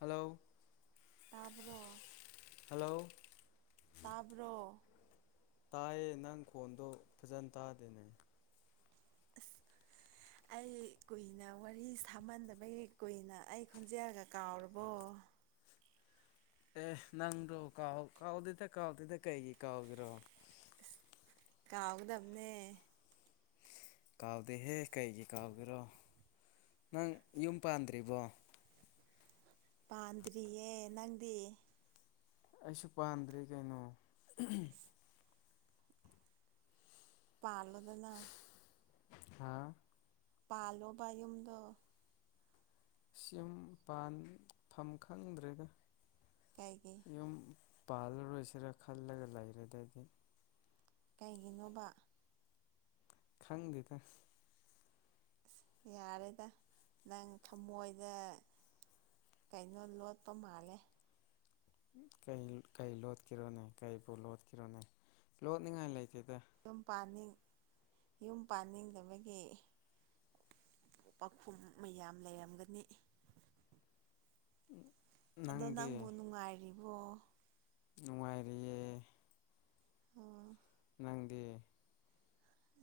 hello ꯭ꯔꯣ hello ꯇꯥꯕ꯭ꯔꯣ ꯇꯥꯏꯌꯦ ꯅꯪ ꯈꯣꯟꯗꯣ ꯐꯖꯅ ꯇꯥꯗꯦꯅꯦ [inaudible] ꯑꯩ ꯀꯨꯏꯅ ꯋꯥꯔꯤ ꯁꯥꯃꯟꯗꯕꯒꯤ ꯀꯨꯏꯅ ꯑꯩ ꯈꯣꯟꯖꯦꯜꯒ ꯀꯥꯎꯔꯕꯣ ꯑꯦ ꯅꯪꯗꯣ ꯀꯥꯎ ꯀꯥꯎꯗꯗ ꯀꯥꯎꯗꯗ ꯀꯩꯒꯤ ꯀꯥꯎꯒꯤꯔꯣ ꯀꯥꯎꯒꯗꯕꯅꯦ ꯀꯥꯎꯥꯥꯎꯗ ꯍꯦ ꯀꯩꯒꯤꯩ ꯀꯥꯎꯒꯔꯣ ꯅꯪ ꯌꯨꯝ ꯄꯥꯟꯗ꯭ꯔꯤꯕꯣ ꯄꯥꯟꯝꯗ꯭ꯔꯤꯌꯦ ꯅꯪꯗꯤ ꯑꯩꯁꯨ ꯄꯥꯝꯗ꯭ꯔꯦ ꯀꯩꯅꯣ ꯄꯥꯜꯗꯅ ꯍꯥ ꯄꯂꯣꯧꯕꯌꯨꯝꯗ ꯁꯤꯨꯝ ꯄꯥꯟꯐꯝ ꯈꯪꯗ꯭ꯔꯦꯒ ꯀꯥꯏꯒꯤ ꯄꯥꯜꯂꯔꯣꯏꯁꯤꯔꯥ ꯈꯜꯂꯒ ꯂꯩꯔꯦꯗꯗꯤ ꯀꯩꯒꯤꯅꯣꯕ ꯈꯪꯗꯦꯀ ꯌꯥꯔꯦꯗ ꯅꯪ ꯊꯃꯣꯏꯗ ꯀꯩꯅꯣ ꯂꯣꯠꯇꯣ ꯃꯥꯜꯂꯦ ꯀꯩ ꯀꯩ ꯂꯣꯠꯈꯤꯔꯣꯅꯦ ꯀꯩꯕꯨ ꯂꯣꯠꯈꯤꯔꯣꯅꯦ ꯂꯣꯠꯅꯤꯡꯉꯥꯏ ꯂꯩ ꯌꯨꯝꯅꯤꯡ ꯌꯨꯝ ꯄꯥꯅꯤꯡꯗꯕꯒꯤ ꯄꯥꯎꯈꯨꯝ ꯃꯌꯥꯝ ꯂꯩꯔꯝꯒꯅꯤ ꯎꯝ ꯑꯗꯣ ꯅꯪꯕꯨ ꯅꯨꯡꯉꯥꯏꯔꯤꯕꯣ ꯅꯨꯡꯉꯥꯏꯔꯤꯌꯦ ꯑꯣ ꯅꯪꯗꯦ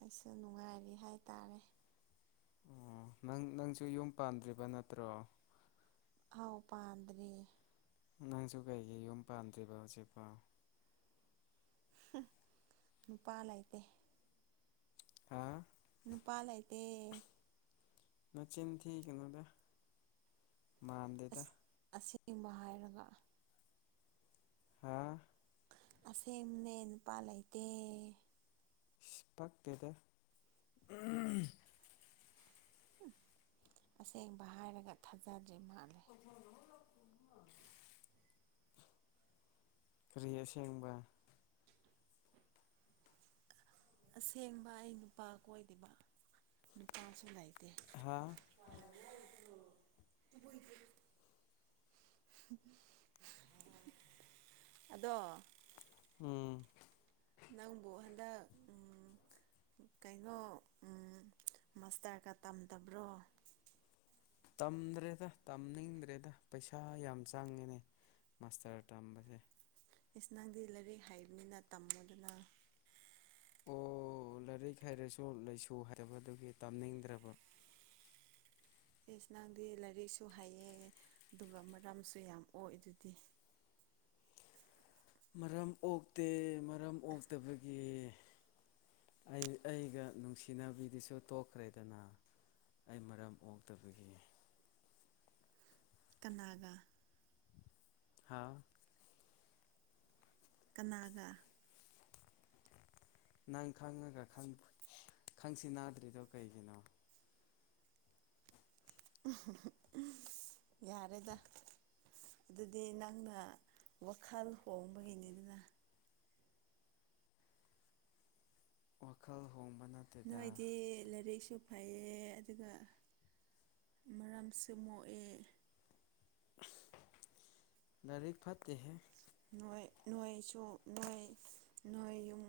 ꯑꯩꯁꯨ ꯅꯨꯡꯉꯥꯏꯔꯤ ꯍꯥꯏ ꯇꯥꯔꯦ ꯑꯣ ꯅꯪ ꯅꯪꯁꯨ ꯌꯨꯝ ꯄꯥꯟꯗ꯭ꯔꯤꯕ ꯅꯠꯇ꯭ꯔꯣ ꯍꯥꯎ ꯄꯥꯟꯗ꯭ꯔꯤ ꯅꯪꯁꯨ ꯀꯩꯒꯤ ꯌꯨꯝ ꯄꯥꯟꯗ꯭ꯦꯔꯤꯕ ꯎꯆꯦꯛꯄꯥꯎ ꯅꯨꯄꯥ ꯂꯩꯇꯦ ꯍꯥ ꯅꯨꯄꯥꯗꯤ ꯃꯆꯤꯟꯊꯤ ꯀꯩꯅꯣꯗ ꯃꯥꯟꯗꯦꯗ ꯕ ꯍꯥꯏꯔꯒ ꯍꯥꯥ ꯑꯁꯦꯝꯅꯦ ꯅꯨꯄꯥ ꯂꯩꯇꯦ ꯄꯥꯛꯇꯦꯗ ꯑꯁꯦꯡꯕ ꯍꯥꯏꯔꯒ ꯊꯥꯖꯗ꯭ꯔꯤ ꯃꯥ ꯀꯔꯤ ꯑꯁꯦꯡꯕ ꯑꯁꯦꯡꯕ ꯑꯩ ꯅꯨꯄꯥ ꯀꯣꯏꯗꯔꯤꯕ ꯅꯨꯄꯥꯁꯨ ꯂꯩꯇꯦ ꯍꯥ [inaudible] ꯑꯗꯣ ꯎꯝ ꯅꯪꯕꯨ ꯍꯟꯗꯛ ꯎ ꯀꯩꯅꯣ ꯃꯥꯁꯇꯔꯒ ꯇꯝꯗꯕ꯭ꯔꯣ ꯇꯝꯗ꯭ꯔꯦꯗ ꯇꯝꯅꯤꯡꯗ꯭ꯔꯦꯗ ꯄꯩꯁꯥ ꯌꯥꯝ ꯆꯪꯉꯤꯅꯦ ꯃꯥꯁꯇꯔ ꯇꯝꯕꯁꯦ ꯏꯁꯆ ꯅꯪꯗꯤ ꯂꯥꯏꯔꯤꯛ ꯍꯩꯕꯅꯤꯅ ꯇꯝꯃꯗꯨꯅ ꯑꯣ ꯂꯥꯏꯔꯤꯛ ꯍꯥꯏꯩꯔꯁꯨ ꯂꯩꯥꯏꯁꯨ ꯍꯥꯏꯔꯕꯗꯨꯒꯤ ꯇꯝꯅꯤꯡꯗ꯭ꯔꯕ [inaudible] ꯑꯦꯁ ꯅꯪꯗꯤ ꯂꯥꯏꯔꯤꯛꯁꯨ ꯍꯩꯌꯦ ꯑꯗꯨꯒ ꯃꯔꯝꯁꯨ ꯌꯥꯝ ꯑꯣꯏ ꯑꯗꯨꯗꯤ ꯃꯔꯝ ꯑꯣꯛꯇꯦ ꯃꯔꯝ ꯑꯣꯛꯇꯕꯒꯤ ꯑꯩ ꯑꯩꯒ ꯅꯨꯡꯁꯤꯅꯕꯤꯗꯨꯁꯨ ꯇꯣꯛꯈ꯭ꯔꯦꯗꯅ ꯑꯩ ꯃꯔꯝ ꯑꯣꯛꯇꯕꯒꯤ ꯀꯅꯥꯒꯥ ꯍꯥ ꯀꯅꯥꯒꯥ ꯅꯪ ꯈꯪꯉꯒ ꯈꯪꯁꯤ ꯅꯥꯗ꯭ꯔꯤꯗꯣ ꯀꯩꯒꯤꯅꯣ ꯌꯥꯔꯦꯗ ꯑꯗꯨꯗꯤ ꯅꯪꯅ ꯋꯥꯈꯜ ꯍꯣꯡꯕꯒꯤꯅꯤ ꯑꯗꯨꯅ ꯋꯥꯈꯜ ꯍꯣꯡꯕ ꯅꯠꯇꯦꯗ ꯅꯣꯏꯗꯤ ꯂꯥꯏꯔꯤꯛꯁꯨ ꯐꯩꯌꯦ ꯑꯗꯨꯒ ꯃꯔꯝꯁꯨꯦ ꯃꯣꯛꯑꯦ ꯗꯔ ꯐꯠꯇꯠꯇꯦ ꯍꯦ ꯅꯣꯏ ꯅꯣꯏꯁꯨ ꯅꯣꯏ ꯅꯣꯏꯌꯨꯝ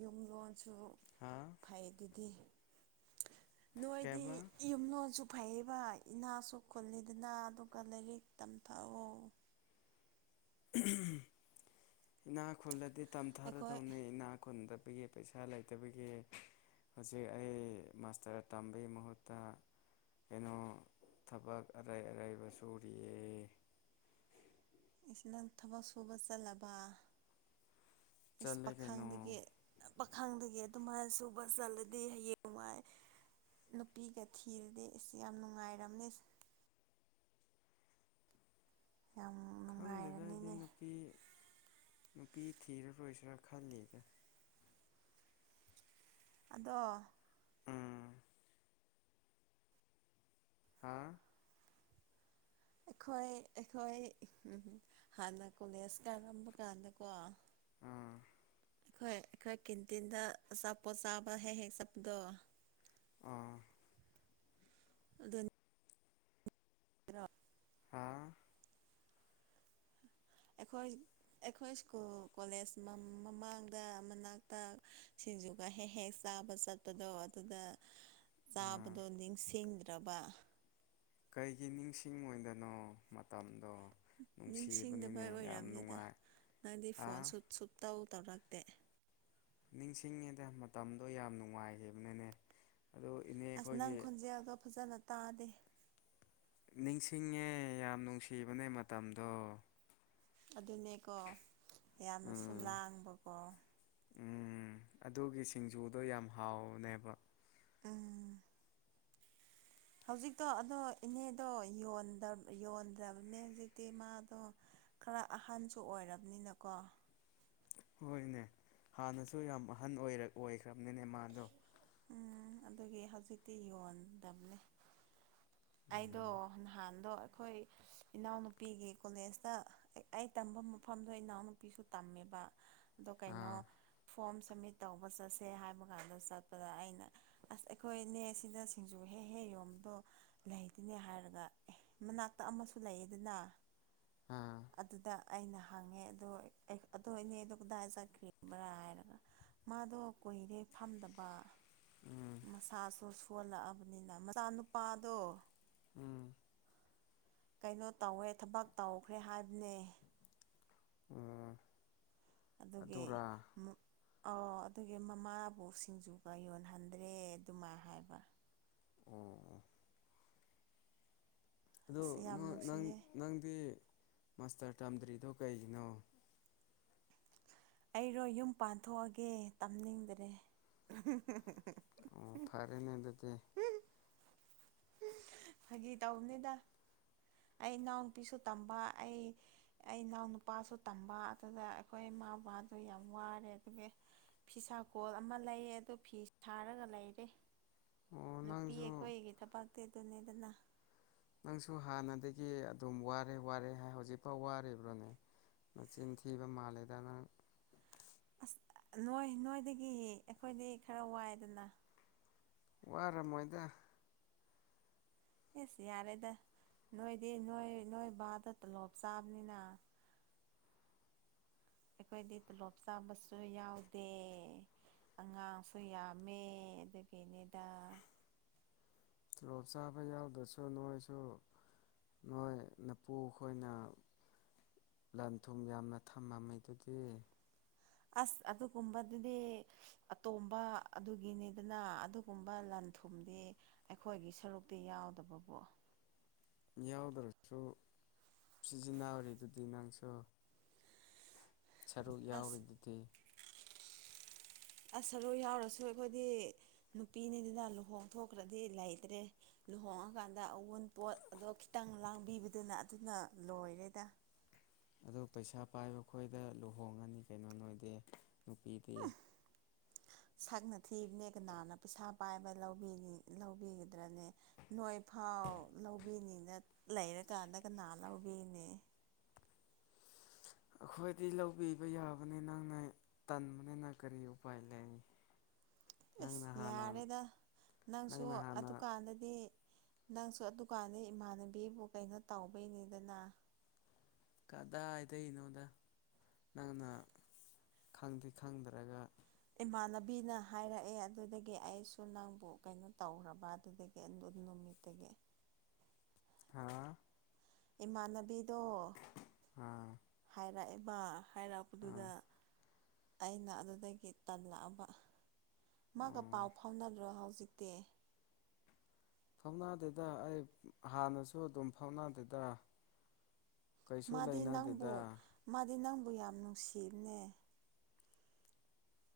ꯌꯨꯝꯂꯣꯟ ꯁꯨ ꯍꯥ ꯐꯩ ꯑꯗꯨꯗꯤ ꯅꯣꯏꯗꯤ ꯀꯩꯕ ꯌꯨꯝꯂꯣꯟꯁꯨ ꯐꯩꯕ ꯏꯅꯥꯁꯨ ꯈꯨꯜꯂꯤꯗꯅ ꯑꯗꯨꯒ ꯂꯥꯏꯔꯤꯛ ꯇꯝꯊꯎ ꯏꯅꯥ ꯈꯨꯨꯜꯂꯗꯤ ꯑꯩꯈꯣꯏ ꯇꯝꯊꯥꯔꯗꯧꯅꯤ ꯏꯅꯥ ꯈꯨꯜꯗ ꯒꯤ ꯄꯩꯁꯥ ꯂꯩꯇꯕꯒꯤ ꯍꯧꯖꯤꯛ ꯑꯩ ꯃꯥꯁꯇꯔ ꯇꯝꯕꯒꯤ ꯃꯍꯨꯠꯇ ꯀꯩꯅꯣ ꯊꯕꯛ ꯑꯔꯥꯏ ꯑꯔꯥꯏꯕ ꯁꯨꯔꯤꯌꯦ ꯏꯆꯅ ꯊꯕꯛ ꯁꯨꯕ ꯆꯠꯂꯕ ꯏꯁ ꯆꯠꯂꯦ ꯀꯩꯅꯣ ꯄꯥꯈꯪꯗꯒꯤ ꯄꯥꯈꯪꯗꯒꯤ ꯑꯗꯨꯃꯥꯏꯅ ꯁꯨꯕ ꯆꯠꯂꯗꯤ ꯍꯌꯦꯡꯅꯨꯡꯉꯥꯏ ꯅꯨꯄꯤꯒ ꯊꯤꯔꯗꯤ ꯑꯁꯤ ꯌꯥꯝ ꯅꯨꯡꯉꯥꯏꯔꯝꯅꯤ ꯌꯥꯝ ꯈꯪꯗꯗꯗꯤ ꯅꯨꯡꯉꯥꯏꯔꯅꯤꯅꯦ ꯅꯨꯄꯤ ꯅꯨꯄꯤ ꯊꯤꯔꯔꯣꯏꯁꯤꯔꯥ ꯈꯜꯂꯤꯗ ꯑꯗꯣ ꯎꯝ ꯍꯥ ꯑꯩꯈꯣꯏ ꯑꯩꯈꯣꯏ ꯍꯥꯟꯅ ꯀꯣꯂꯦꯖ ꯀꯥꯔꯝꯕ ꯀꯥꯟꯗꯀꯣ ꯑꯥ ꯑꯩꯈꯣꯏ ꯑꯩꯈꯣꯏ ꯀꯦꯟꯇꯤꯟꯗ ꯑꯆꯥꯄꯣꯠ ꯆꯥꯕ ꯍꯦꯛ ꯍꯦꯛ ꯆꯠꯄꯗꯣ ꯑꯥ ꯑꯗꯨ ꯑꯗꯨꯅꯤ ꯏꯔꯥ ꯍꯥ ꯑꯩꯈꯣꯏ ꯑꯩꯈꯣꯏ ꯁ꯭ꯀꯨꯜ ꯀꯣꯂꯦꯖ ꯃꯃꯥꯡꯗ ꯃꯅꯥꯛꯇ ꯁꯤꯡꯖꯨꯒ ꯍꯦꯛ ꯍꯦꯛ ꯆꯥꯕ ꯆꯠꯄꯗꯣ ꯑꯗꯨꯗ ꯑꯥ ꯆꯥꯕꯗꯣ ꯅꯤꯡꯁꯤꯡꯗ꯭ꯔꯕ ꯀꯩꯒꯤ ꯅꯤꯡꯁꯤꯡꯉꯏꯗꯅꯣ ꯃꯇꯝ ꯅꯤꯡꯁꯤꯡꯗꯕ ꯑꯣꯏꯔꯔꯕꯅꯤꯗ ꯅꯨꯡꯉꯥꯏ ꯅꯪꯗꯤ ꯍꯥ ꯐꯣꯟ ꯁꯨꯠ ꯁꯨꯠ ꯇꯧ ꯇꯧꯔ ꯦꯛ ꯅꯤꯡꯁꯤꯡꯉꯤꯗ ꯃꯇꯝꯗꯣ ꯌꯥꯝ ꯅꯨꯡꯉꯥꯏꯈꯤꯕꯅꯅꯦ ꯑꯁ ꯅꯪ ꯈꯣꯟꯖꯦꯜꯗꯣ ꯐꯖꯅ ꯇꯥꯗꯦ ꯅꯤꯡꯁꯤꯡꯉꯦ ꯌꯥꯝ ꯅꯨꯡꯁꯤꯕꯅꯦ ꯃꯇꯝꯗꯣ ꯑꯗꯨꯅꯦꯀꯣ ꯌꯥꯝꯅꯁꯨ ꯎꯝ ꯂꯥꯡꯕꯀꯣ ꯎꯝ ꯑꯗꯨꯒꯤ ꯁꯤꯡꯖꯨꯗꯣ ꯌꯥꯝ ꯍꯥꯎꯅꯦꯕ ꯎꯝ ꯍꯧꯖꯤꯛꯇꯣ ꯑꯗꯣ ꯏꯅꯦꯗꯣ ꯌꯣꯟꯗ꯭ꯔꯕꯅꯦ ꯍꯧꯖꯤꯛꯇꯤ ꯃꯥꯗꯣ ꯈꯔ ꯑꯍꯟꯁꯨ ꯑꯣꯏꯔꯕꯅꯤꯅꯀꯣ ꯍꯣꯏꯅꯦ ꯍꯥꯟꯅꯁꯨ ꯌꯥꯝ ꯑꯍꯟ ꯑꯣꯏ ꯑꯣꯏꯈ꯭ꯔꯕꯅꯤꯅꯦ ꯃꯥꯗꯣ ꯎꯝ ꯑꯗꯨꯒꯤ ꯍꯧꯖꯤꯛꯇꯤ ꯌꯣꯟꯗꯕꯅꯦ ꯑꯩꯗꯣ ꯎꯝ ꯅꯍꯥꯟꯗꯣ ꯑꯩꯈꯣꯏ ꯏꯅꯥꯎꯅꯨꯄꯤꯒꯤ ꯀꯣꯂꯦꯖꯇ ꯇꯝꯕ ꯃꯐꯝꯗꯣ ꯏꯅꯥꯎꯅꯨꯄꯤꯁꯨ ꯇꯝꯃꯦꯕ ꯑꯗꯣ ꯀꯩꯅꯣ ꯑꯥ ꯐꯣꯔꯝ ꯁꯝꯃꯤꯠ ꯇꯧꯕ ꯆꯠꯁꯦ ꯍꯥꯏꯕ ꯀꯥꯟꯗ ꯆꯠꯄꯗ ꯑꯩꯅ ꯑꯁ ꯑꯩꯈꯣꯏꯅꯦ ꯁꯤꯗ ꯁꯤꯡꯖꯨ ꯍꯦꯛ ꯍꯦꯛ ꯌꯣꯕꯗꯣ ꯂꯩꯗꯤꯅꯦ ꯍꯥꯏꯔꯒ ꯑꯦ ꯃꯅꯥꯛꯇ ꯑꯃꯁꯨ ꯂꯩꯌꯦ ꯑꯗꯨꯅ ꯑꯥ ꯑꯗꯨꯗ ꯑꯩꯅ ꯍꯪꯉꯦ ꯑꯗꯣ ꯑꯗꯨ ꯏꯅꯦꯗꯣ ꯀꯗꯥꯏ ꯆꯠꯈ꯭ꯔꯤꯕ꯭ꯔꯥ ꯍꯥꯏꯔꯒ ꯃꯥꯗꯣ ꯀꯨꯏꯔꯦ ꯐꯝꯗꯕ ꯄꯥ ꯎꯝ ꯃꯁꯥꯁꯨ ꯁꯣꯜꯂꯛꯑꯕꯅꯤꯅ ꯃꯆꯥ ꯅꯨꯨꯄꯥꯗꯣ ꯎꯝ ꯀꯩꯅꯣ ꯇꯧꯋꯦ ꯊꯕꯛ ꯇꯧꯈ꯭ꯔꯦ ꯍꯥꯏꯕꯅꯦ ꯎꯝ ꯑꯗꯨꯒꯤ ꯑꯗꯨꯒꯤ ꯃꯃꯥꯕꯨ ꯁꯤꯡꯖꯨꯒ ꯌꯣꯟꯍꯟꯗ꯭ꯔꯦ ꯑꯗꯨꯃꯥꯏ ꯍꯥꯏꯕ ꯎꯝ ꯑꯗ ꯑꯁ ꯌꯥꯝ ꯅꯪ ꯅꯨꯡꯁꯤꯌꯦ ꯅꯪꯗꯤ ꯃꯥꯁꯇꯔ ꯇꯝꯗ꯭ꯔꯤꯗꯣ ꯀꯩꯒꯤꯅꯣ ꯑꯩꯔꯣ ꯌꯨꯝ ꯄꯥꯟꯊꯣꯛꯑꯒꯦ ꯇꯝꯅꯤꯡꯗ꯭ꯔꯦ ꯑꯣ ꯐꯔꯦꯅꯦ ꯑꯗꯨꯗꯤ ꯐꯒꯤ ꯇꯧꯧꯕꯅꯤꯗ ꯑꯩ ꯏꯅꯥꯎꯅꯨꯄꯤꯁꯨ ꯇꯝꯕ ꯑꯩ ꯑꯩ ꯏꯅꯥꯎ ꯅꯨꯄꯥꯁꯨ ꯇꯝꯕ ꯑꯗꯨꯗ ꯑꯩꯈꯣꯏ ꯃꯥ ꯃꯥꯗꯣ ꯌꯥꯝ ꯋꯥꯔꯦ ꯑꯗꯨꯒ ꯐꯤꯁꯥꯀꯣꯜ ꯑꯃ ꯂꯩ ꯑꯗꯨ ꯐꯤ ꯁꯥꯔꯒ ꯂꯩꯔꯦ ꯑꯣ ꯅꯨꯄꯤ ꯅꯪꯁꯨ ꯑꯩꯈꯣꯏꯒꯤ ꯊꯕꯇꯦ ꯑꯗꯨꯅꯦꯗꯅ ꯅꯪꯁꯨ ꯍꯥꯟꯅꯗꯒꯤ ꯑꯗꯨꯝ ꯋꯥꯔꯦ ꯋꯥꯔꯦ ꯍꯧꯖꯤꯛꯐꯥꯎ ꯋꯥꯔꯤꯕ꯭ꯔꯣꯅꯦ ꯃꯆꯤꯟ ꯊꯤꯕ ꯃꯥꯜꯂꯦꯗ ꯅꯪ ꯑꯁ ꯅꯣꯏ ꯅꯣꯏꯗꯒꯤ ꯑꯩꯈꯣꯏꯗꯤ ꯈꯔ ꯋꯥꯏꯗꯅ ꯋꯥꯔꯝꯃꯣꯏꯗ ꯑꯦꯁꯤ ꯌꯥꯔꯦꯗ ꯅꯣꯏꯗꯤ ꯅꯣꯏ ꯅꯣꯏ ꯕꯥꯗ ꯇꯣꯂꯣꯞ ꯆꯥꯕꯅꯤꯅ ꯑꯩꯈꯣꯏꯗꯤ ꯇꯣꯂꯣꯞ ꯆꯥꯕꯁꯨ ꯌꯥꯎꯗꯦ ꯑꯉꯥꯡꯁꯨ ꯌꯥꯝꯃꯦ ꯑꯗꯨꯒꯤꯅꯤꯗ ꯇꯣꯂꯣꯞ ꯆꯥꯕ ꯌꯥꯎꯗ꯭ꯔꯁꯨ ꯅꯣꯏꯁꯨ ꯅꯣꯏ ꯃꯄꯨ ꯑꯩꯈꯣꯏꯅ ꯂꯟ ꯊꯨꯝ ꯌꯥꯝꯅ ꯊꯝꯂꯝꯝꯃꯤ ꯑꯗꯨꯗꯤ ꯑꯁ ꯑꯗꯨꯒꯨꯝꯕꯗꯨꯗꯤ ꯑꯇꯣꯝꯕ ꯑꯗꯨꯒꯤꯅꯤꯗꯅ ꯑꯗꯨꯒꯨꯝꯕ ꯊꯨꯝꯗꯤ ꯑꯩꯈꯣꯏꯒꯤ ꯁꯔꯨꯛꯇꯤ ꯌꯥꯎꯗꯕꯀꯣ ꯌꯥꯎꯗ꯭ꯔꯁꯨ ꯁꯤꯖꯤꯟꯅꯔꯤ ꯑꯗꯨꯗꯤ ꯅꯪꯁꯨ ꯁꯔꯨꯛ ꯑꯁ ꯌꯥꯎꯔꯤꯗꯨꯗꯤ ꯑꯁ ꯁꯔꯨ ꯌꯥꯎꯔꯁꯨ ꯑꯩꯈꯣꯏꯗꯤ ꯅꯨꯄꯤꯅꯤꯗꯨꯅ ꯂꯨꯍꯣꯡ ꯊꯣꯛꯈ꯭ꯔꯗꯤ ꯂꯩꯇ꯭ꯔꯦ ꯂꯨꯍꯣꯡꯉꯀꯥꯟꯗ ꯑꯋꯣꯟꯄꯣꯠ ꯑꯗꯣ ꯈꯤꯇꯪ ꯂꯥꯡꯕꯤꯕꯗꯨꯅ ꯑꯗꯨꯅ ꯂꯣꯏꯔꯦꯗ ꯑꯗꯨ ꯄꯩꯁꯥ ꯄꯥꯏꯕ ꯈꯈꯣꯏꯗ ꯂꯨꯍꯣꯡꯉꯅꯤ ꯀꯩꯅꯣ ꯅꯣꯏꯗꯤ ꯅꯨꯄꯤꯗꯤ ꯁꯛꯅ ꯊꯤꯕꯅꯦꯒ ꯅꯥꯟꯅ ꯄꯩꯁꯥ ꯄꯥꯏꯕꯧꯕ ꯂꯧꯕꯤꯒꯗ꯭ꯔꯅꯦ ꯅꯣꯏ ꯐꯥꯎ ꯂꯧꯕꯤꯅꯤꯅ ꯂꯩꯔ ꯇ ꯑꯗꯒ ꯅꯅ ꯎꯕꯦꯅꯦ ꯑꯩꯈꯣꯏꯗꯤ ꯂꯧꯕꯤꯕ ꯌꯥꯕꯅꯤ ꯅꯪꯅ ꯇꯟꯕꯅꯤꯅ ꯀꯔꯤ ꯎꯄꯥꯏ ꯂꯩ ꯅꯪꯅ ꯑꯦꯁ ꯍꯥꯟꯅ ꯌꯥꯔꯦꯗ ꯅꯪꯁꯨ ꯅꯪꯅ ꯍꯥꯟꯅ ꯑꯗꯨꯀꯥꯟꯗꯗꯤ ꯅꯪꯁꯨ ꯑꯗꯨꯀꯥꯟꯒꯤ ꯏꯃꯥꯟꯅꯕꯤꯕꯨ ꯀꯩꯅꯣ ꯇꯧꯕꯩꯅꯤꯗꯅ ꯀꯗꯥ ꯍꯥꯏꯗꯒꯤꯩꯅꯣꯗ ꯅꯪꯅ ꯈꯪꯗꯤꯦ ꯈꯪꯗꯔꯒ ꯏꯃꯥꯟꯅꯕꯤꯅ ꯍꯥꯏꯔꯛꯑꯦ ꯑꯗꯨꯗꯒꯤ ꯑꯩꯁꯨ ꯅꯪꯕꯨ ꯀꯩꯅꯣ ꯇꯧꯕ ꯑꯗꯨꯗꯒꯤ ꯅꯨꯇꯒꯤꯦ ꯍꯥ ꯏꯃꯥꯟꯅꯕꯤꯗꯣ ꯑꯥ ꯑꯥ ꯍꯥꯏꯔꯛꯑꯦꯕ ꯍꯥꯏꯔꯛꯄꯗꯨꯗ ꯑꯩꯅ ꯑꯗꯨꯗꯒꯤ ꯇꯜꯂꯛꯑꯕ ꯃꯥꯒ ꯄꯥꯎ ꯑꯣ ꯐꯥꯎꯅꯗ꯭ꯔꯣ ꯍꯧꯖꯤꯛꯇꯤ ꯐꯥꯎꯅꯥꯗꯨꯗ ꯑꯩ ꯍꯥꯟꯅꯁꯨ ꯑꯗꯨꯝ ꯐꯥꯎꯅꯥꯗꯨꯗ ꯃꯥꯗꯤ ꯅꯪꯕꯨ ꯃꯥꯗꯤ ꯅꯪꯕꯨ ꯌꯥꯝ ꯅꯨꯡꯁꯤꯕꯅꯦ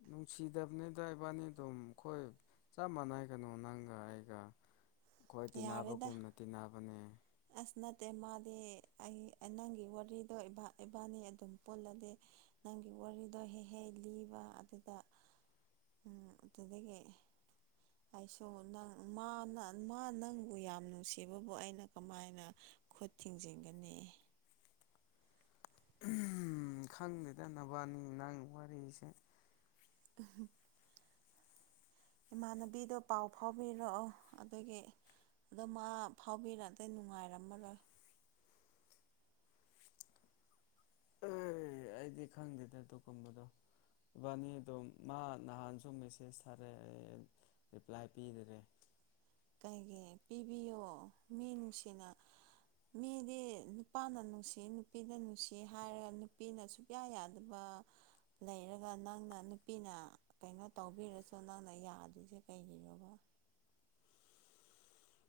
ꯅꯨꯡꯁꯤꯗꯕꯅꯤꯗ ꯏꯕꯥꯅꯤ ꯑꯗꯨꯝ ꯑꯩꯈꯣꯏ ꯆꯞ ꯃꯥꯟꯅꯩꯒꯅꯨ ꯅꯪꯒ ꯑꯩꯒ ꯑꯩꯈꯣꯏ ꯌꯥꯔꯦꯗ ꯇꯤꯟꯅꯕꯒꯨꯝꯅ ꯇꯤꯟꯅꯕꯅꯦ ꯑꯦ ꯃꯥꯗꯤ ꯑꯩ ꯅꯪꯒꯤ ꯋꯥꯔꯤꯗꯣ ꯏꯕꯥꯅꯤ ꯑꯗꯨꯝ ꯄꯨꯣꯜꯂꯗꯤꯦ ꯅꯪꯒꯤ ꯋꯥꯔꯤꯗꯣ ꯍꯦꯛ ꯍꯦꯛ ꯂꯤꯕ ꯑꯗꯨꯗ ꯑꯗꯨꯗꯒꯤ ꯑꯩꯁꯨꯣ ꯅꯪ ꯃꯥꯅ ꯃꯥ ꯅꯪꯕꯨ ꯌꯥꯝ ꯅꯨꯡꯁꯤꯕꯕꯨ ꯑꯩꯅ ꯀꯃꯥꯏꯅ ꯈꯨꯠ ꯊꯤꯡꯖꯤꯟꯒꯅꯤ ꯈꯪꯗꯦꯗꯅꯕꯅꯤ ꯅꯪ ꯋꯥꯔꯤꯁꯦ ꯎ ꯏꯃꯥꯟꯅꯕꯤꯗꯣ ꯄꯥꯎ ꯐꯥꯎꯕꯤꯔꯛꯑꯣ ꯑꯗꯨꯒꯤ ꯑꯗꯣ ꯃꯥ ꯐꯥꯎꯕꯤꯔ ꯑꯇꯩ ꯅꯨꯡꯉꯥꯏꯔꯝꯃ ꯂꯣꯏ [inaudible] ꯑꯩ ꯑꯩꯗꯤ ꯈꯪꯗꯦꯗꯦ ꯑꯗꯨꯒ ꯀꯨꯝꯕꯗꯣ ꯕꯥꯅꯤ ꯑꯗꯨꯝ ꯃꯥ ꯅꯍꯥꯟꯁꯨ ꯃꯦꯁꯦꯁ ꯊꯥꯔꯦ ꯔꯤꯄ꯭ꯂꯥꯏ ꯄꯤꯗꯔꯦ ꯀꯩꯒꯤ ꯄꯤꯕꯤꯌꯣ ꯃꯤ ꯅꯨꯡꯁꯤꯅ ꯃꯤꯗꯤ ꯅꯨꯄꯥꯅ ꯅꯨꯡꯁꯤ ꯅꯨꯄꯤꯅ ꯅꯨꯡꯁꯤ ꯍꯥꯏꯔꯒ ꯅꯨꯄꯤꯅ ꯁꯨꯛꯌꯥ ꯌꯥꯗꯕ [inaudible] ꯂꯩꯔꯒ ꯅꯪꯅ ꯅꯨꯄꯤꯅ ꯀꯩꯅꯣ ꯇꯧꯕꯤꯔꯁꯨ ꯅꯪꯅ ꯌꯥꯗꯣꯏꯁꯦ ꯀꯩꯒꯤꯅꯣꯕ [inaudible]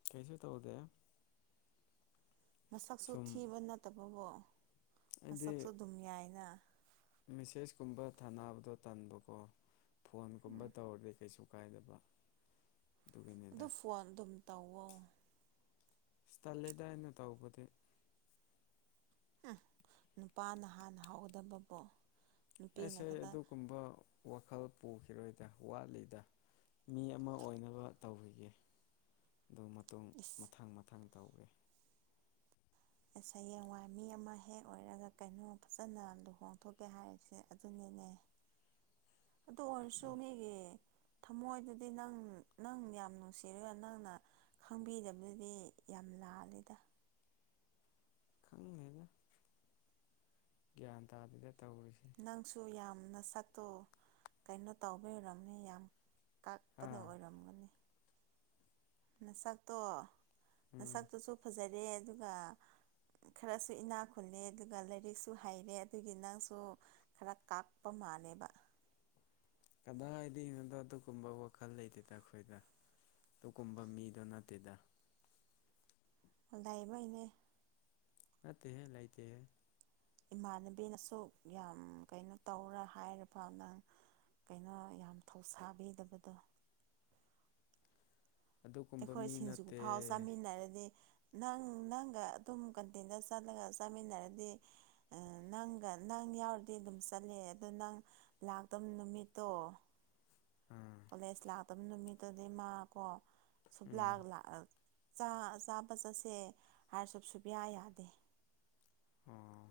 ꯀꯩꯁꯨ ꯇꯧꯗꯦ ꯃꯁꯛꯁꯨ ꯊꯤꯕ ꯅꯠꯇꯕꯕꯣ ꯑꯗꯨꯗꯤ ꯃꯤꯁꯦꯁ ꯀꯨꯝꯕ ꯊꯥꯅꯕꯗꯣ ꯇꯟꯕꯀꯣ ꯐꯣꯟꯒꯨꯝꯕ ꯇꯧꯔꯗꯤ ꯀꯩꯁꯨ ꯊ ꯀꯥꯏꯗꯕ ꯑ ꯑꯗꯨꯒꯤꯅꯤꯗ ꯐꯣꯟ ꯑꯗꯨꯝ ꯇꯧꯋꯣ ꯏꯁ ꯇꯂꯗꯥ ꯍꯥꯏꯅ ꯇꯧꯕꯗꯤ ꯎꯝ ꯅꯨꯄꯥꯅ ꯍꯥꯟꯅ ꯍꯥꯎꯒꯗꯕꯕꯨꯣ ꯑꯩꯁ ꯑꯗꯨꯒꯨꯝꯕ ꯋꯥꯈꯜ ꯄꯨꯈꯤꯔꯣꯏꯗ ꯋꯥꯠꯂꯤꯗ ꯃꯤ ꯑꯃ ꯑꯣꯏꯅꯕ ꯇꯧꯈꯤꯒꯦ ꯑꯗꯨꯣ ꯃꯇꯨꯡ ꯏꯁ ꯃꯊꯪ ꯃꯊꯪ ꯇꯧꯋꯦ ꯍꯥꯌꯦꯡꯋꯥꯏ ꯃꯤ ꯑꯃ ꯍꯦꯛ ꯑꯣꯏꯔꯒ ꯀꯩꯅꯣ ꯐꯖꯅ ꯂꯨꯍꯣꯡꯊꯣꯛꯀꯦ ꯍꯥꯏꯔꯤꯁꯦ ꯑꯗꯨꯅꯤꯅꯦ ꯑꯗꯣ ꯁꯦ ꯊꯃꯣꯏꯗꯨꯗꯤ ꯅꯪ ꯅꯪ ꯌꯥꯝ ꯅꯨꯡꯁꯤꯔꯣꯏ ꯅꯪꯅ ꯈꯪꯕꯤꯗꯕꯗꯨꯗꯤ ꯌꯥꯝ ꯂꯥꯜꯂꯦꯗ ꯌꯦꯟ ꯍꯥꯏꯗꯗꯦ ꯅꯪꯁꯨ ꯌꯥꯝꯅ ꯁꯛꯇꯣ ꯀꯩꯅꯣ ꯇꯤꯔꯔꯝꯃꯦ ꯌꯥꯝ ꯇꯥꯛꯄꯗ ꯑꯥ ꯑꯣꯏꯔꯝꯒꯅꯤ ꯃꯁꯛꯇꯣ ꯎꯝ ꯃꯁꯛꯇꯨꯁꯨ ꯐꯖꯔꯦ ꯑꯗꯨꯒ ꯈꯔꯁꯨ ꯏꯅꯥ ꯈꯨꯜꯂꯦ ꯑꯗꯨꯒ ꯂꯥꯏꯔꯤꯛꯁꯨ ꯍꯩꯔꯦ ꯑꯗꯨꯒꯤ ꯅꯪꯁꯨ ꯈꯔ ꯀꯥꯛꯄ ꯃꯥꯅꯦꯕ ꯀꯗꯥꯏꯋꯥꯏꯗꯩꯅꯣꯗꯣ ꯑꯗꯨꯒꯨꯝꯕ ꯋꯥꯈꯜ ꯂꯩꯇꯦꯗ ꯑꯩꯈꯣꯏꯗ ꯑꯗꯨꯒꯨꯝꯕ ꯃꯤꯗꯣ ꯅꯠꯇꯦꯗ ꯗꯏ ꯃ ꯑꯅꯦ ꯅꯠꯇꯦꯍꯦ ꯂꯩꯇꯦ ꯍꯦ ꯏꯃꯥꯟꯅꯕꯤꯅꯁꯨ ꯌꯥꯝ ꯀꯩꯅꯣ ꯇꯧꯔ ꯍꯥꯏꯔꯔꯕ ꯅꯪ ꯀꯩꯅꯣ ꯌꯥꯝ ꯊꯧꯁꯥꯕꯤꯗꯕꯗꯣ ꯑꯗꯨꯒꯨꯝꯕ ꯑꯩꯈꯣꯏ ꯃꯤ ꯁꯤꯡꯖꯨꯒ ꯅꯠꯇꯦ ꯐꯥꯎ ꯆꯥꯃꯤꯟꯅꯔꯗꯤ ꯅꯪ ꯅꯪꯒ ꯑꯗꯨꯝ ꯀꯟꯇꯦꯟꯗ ꯆꯠꯂꯒ ꯆꯥꯃꯤꯟꯅꯔꯗꯤ ꯅꯪꯒ ꯅ ꯅ ꯌꯥꯎꯔꯗꯤ ꯑꯗꯨꯝ ꯆꯠꯂꯦ ꯑꯗꯣ ꯅꯪ ꯂꯥꯛꯇꯕ ꯅꯨꯃꯤꯠꯇꯣ ꯑꯥ ꯀꯣꯂꯦꯖ ꯂꯥꯛꯇꯕ ꯅꯨꯃꯤꯠꯇꯨꯗꯤ ꯃꯥ ꯀꯣ ꯎꯝ ꯁꯨꯞꯂꯥ ꯆꯥꯕ ꯆꯠꯁꯦ ꯍꯥꯏꯔꯁꯨ ꯁꯨꯕꯤꯌꯥ ꯌꯥꯗꯦ ꯑꯣ